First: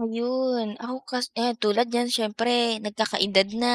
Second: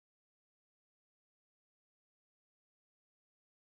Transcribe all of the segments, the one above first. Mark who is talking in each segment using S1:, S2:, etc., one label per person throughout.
S1: Ayun. Ako kas ayan, tulad niyan siyempre nagkakaedad na,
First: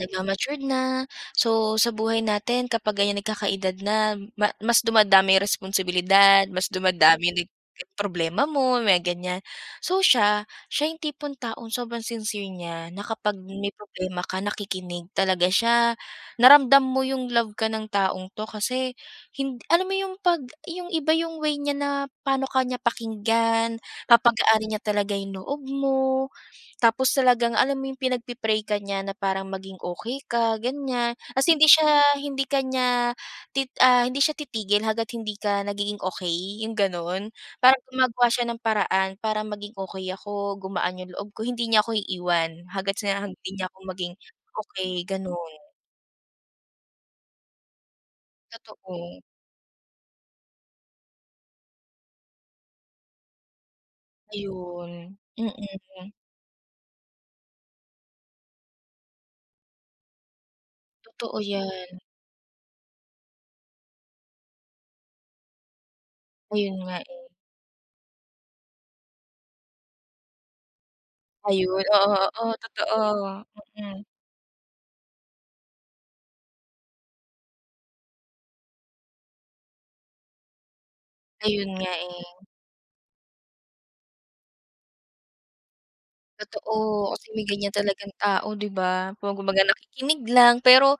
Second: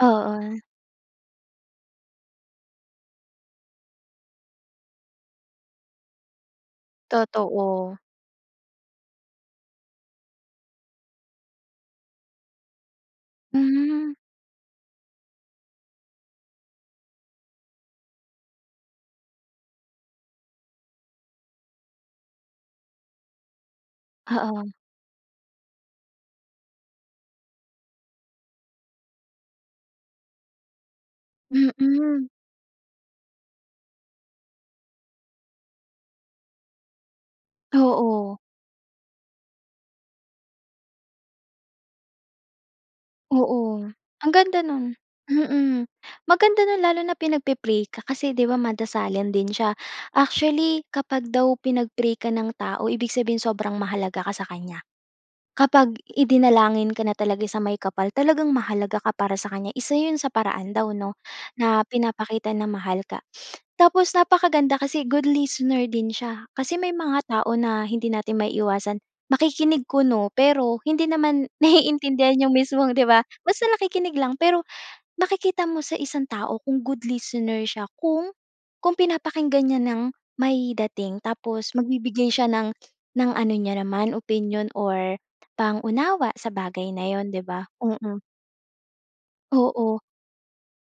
S2: Oo.
S1: na, so, sa buhay natin kapag ganiyan nagkakaedad na ma mas dumadami responsibilidad, mas dumadami nag
S2: Totoo.
S1: problema mo, may ganiyan. So siya, siya 'yong tipong taong sobrang sincere niya na kapag may
S2: Hmm.
S1: problema ka nakikinig talaga siya, na ramdam mo 'yong love ka ng taong 'to, kasi, hin alam mo 'yong pag 'yong iba 'yong way niya na pa'no ka niya pakinggan,
S2: Oo.
S1: papagaanin niya talaga 'yong loob mo. Tapos talagang, alam mo 'yong pinagpe-pray ka niya na parang maging okey ka, ganiyan, tas hindi siya
S2: Mm.
S1: hindi ka niya, tit ah, hindi siya titigil hangga't hindi ka nagiging okey, 'yong gano'n. Parang gumagawa
S2: Oo.
S1: siya ng paraan para maging okey ako, gumaan 'yong loob ko, hindi niya ako iiwan hangga't sa hindi niya ako
S2: Oo.
S1: maging
S2: Ang ganda no'n.
S1: okey, gano'n.
S2: Mm. Maganda no'n, lalo na pinagpe-pray ka, kasi, 'di ba,
S1: Totoo.
S2: madasalin din siya. Actually, kapag daw pinag-pray ka ng tao ibig sabihinin sobrang mahalaga ka sa kaniya.
S1: Ayun,
S2: Kapag
S1: mm.
S2: idinalangin ka na talaga sa may kapal talagang mahalaga ka para sa kaniya, isa 'yon sa paraan daw, 'no,
S1: Totoo
S2: na
S1: 'yan.
S2: pinapakita na mahal ka. Tapos napakaganda kasi good listener din siya,
S1: Ayun
S2: kasi may
S1: nga,
S2: mga
S1: eh.
S2: tao na hindi natin maiiwasan, makikinig kuno, pero hindi naman
S1: Ayun. Oo,
S2: naiintindihan
S1: oo,
S2: 'yong mismong, 'di
S1: totoo.
S2: ba, basta
S1: Mm.
S2: nakikinig lang. Pero, makikita mo sa isang tao kung good listener siya kung, kung pinapakinggan niya ng, may dating
S1: Ayun
S2: tapos
S1: nga, eh.
S2: magbibigay siya ng ng ano niya naman opinyon or pang-unawa sa bagay na
S1: Totoo,
S2: 'yon,
S1: kasi may
S2: 'di ba?
S1: ganiyan talagang
S2: Mm.
S1: tao, 'di ba. Kum kumbaga
S2: Oo.
S1: nakikinig lang, pero,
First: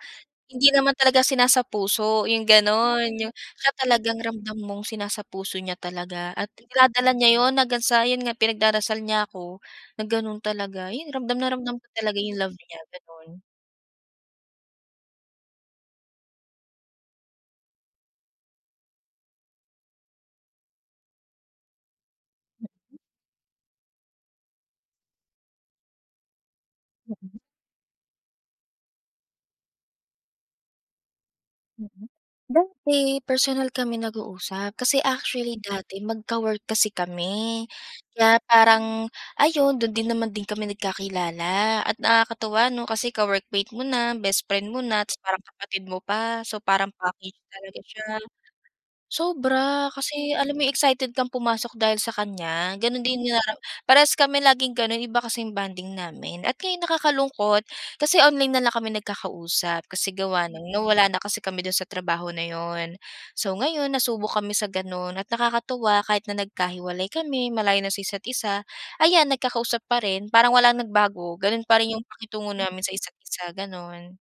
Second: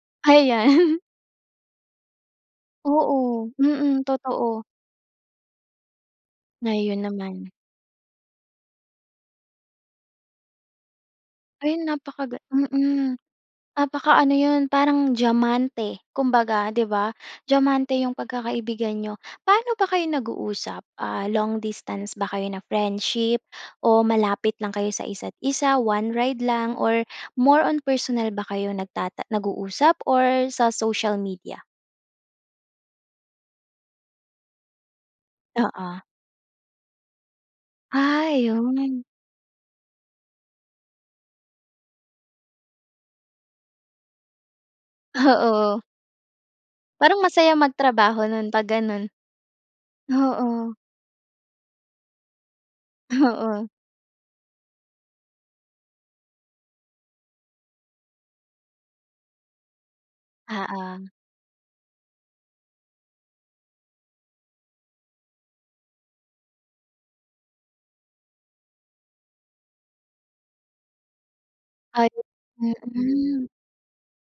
S1: hindi naman
S2: Ayan.
S1: talaga sinasapuso, 'yong gano'n. 'Yong
S2: Oo.
S1: siya
S2: Mm,
S1: talagang ramdam
S2: totoo.
S1: mong sinasapuso niya talaga at
S2: Na 'yon
S1: dinadala niya
S2: naman.
S1: 'yon hanggang sa, 'yon nga pinagdarasal niya ako, na gano'n talaga. 'Yon ramdam na
S2: Ay
S1: ramdam ko talaga 'yong
S2: napakagan
S1: love niya,
S2: mm,
S1: gano'n.
S2: napaka-ano 'yon, parang diyamante kumbaga, 'di ba, diyamante 'yong pagkakaibigan niyo. Paano ba kayo nag-uusap, ah, long distance ba kayo na
S1: Mm.
S2: friendship o malapit lang kayo sa isa't isa, one ride lang or
S1: Mhm.
S2: more on personal ba kayo nagtata nag-uusap or sa social media?
S1: Mm. Dati personal kami nag-uusap, kasi actually dati
S2: Oo.
S1: magka-work kasi kami.
S2: Ah,
S1: Kaya
S2: 'yon.
S1: parang, ayun do'n din naman din kami nagkakilala at nakakatuwa, 'no, kasi ka-workmate mo na, best friend mo na, 'tas parang
S2: Oo.
S1: kapatid mo pa. So, parang
S2: Parang
S1: package
S2: masaya
S1: talaga siya.
S2: magtrabaho no'n, 'pag gano'n.
S1: Sobra, kasi alam mo
S2: Oo.
S1: 'yong excited kang pumasok dahil sa kaniya, gano'n din 'yong narara
S2: Oo.
S1: parehas kami laging gano'n, iba kasi bonding namin. At ngayon nakakalungkot, kasi online na lang kami nagkakausap, kasi gawa ng, no'ng wala
S2: Oo.
S1: na kasi kami do'n sa trabaho na 'yon. So ngayon nasubok kami sa gano'n at nakakatuwa kahit na nagkahiwalay kami, malayo na sa isa't isa, ayan nagkakausap pa rin, parang walang nagbago, gano'n pa rin 'yong
S2: Ayun,
S1: pakitungo namin sa isa't
S2: mm.
S1: isa, gano'n.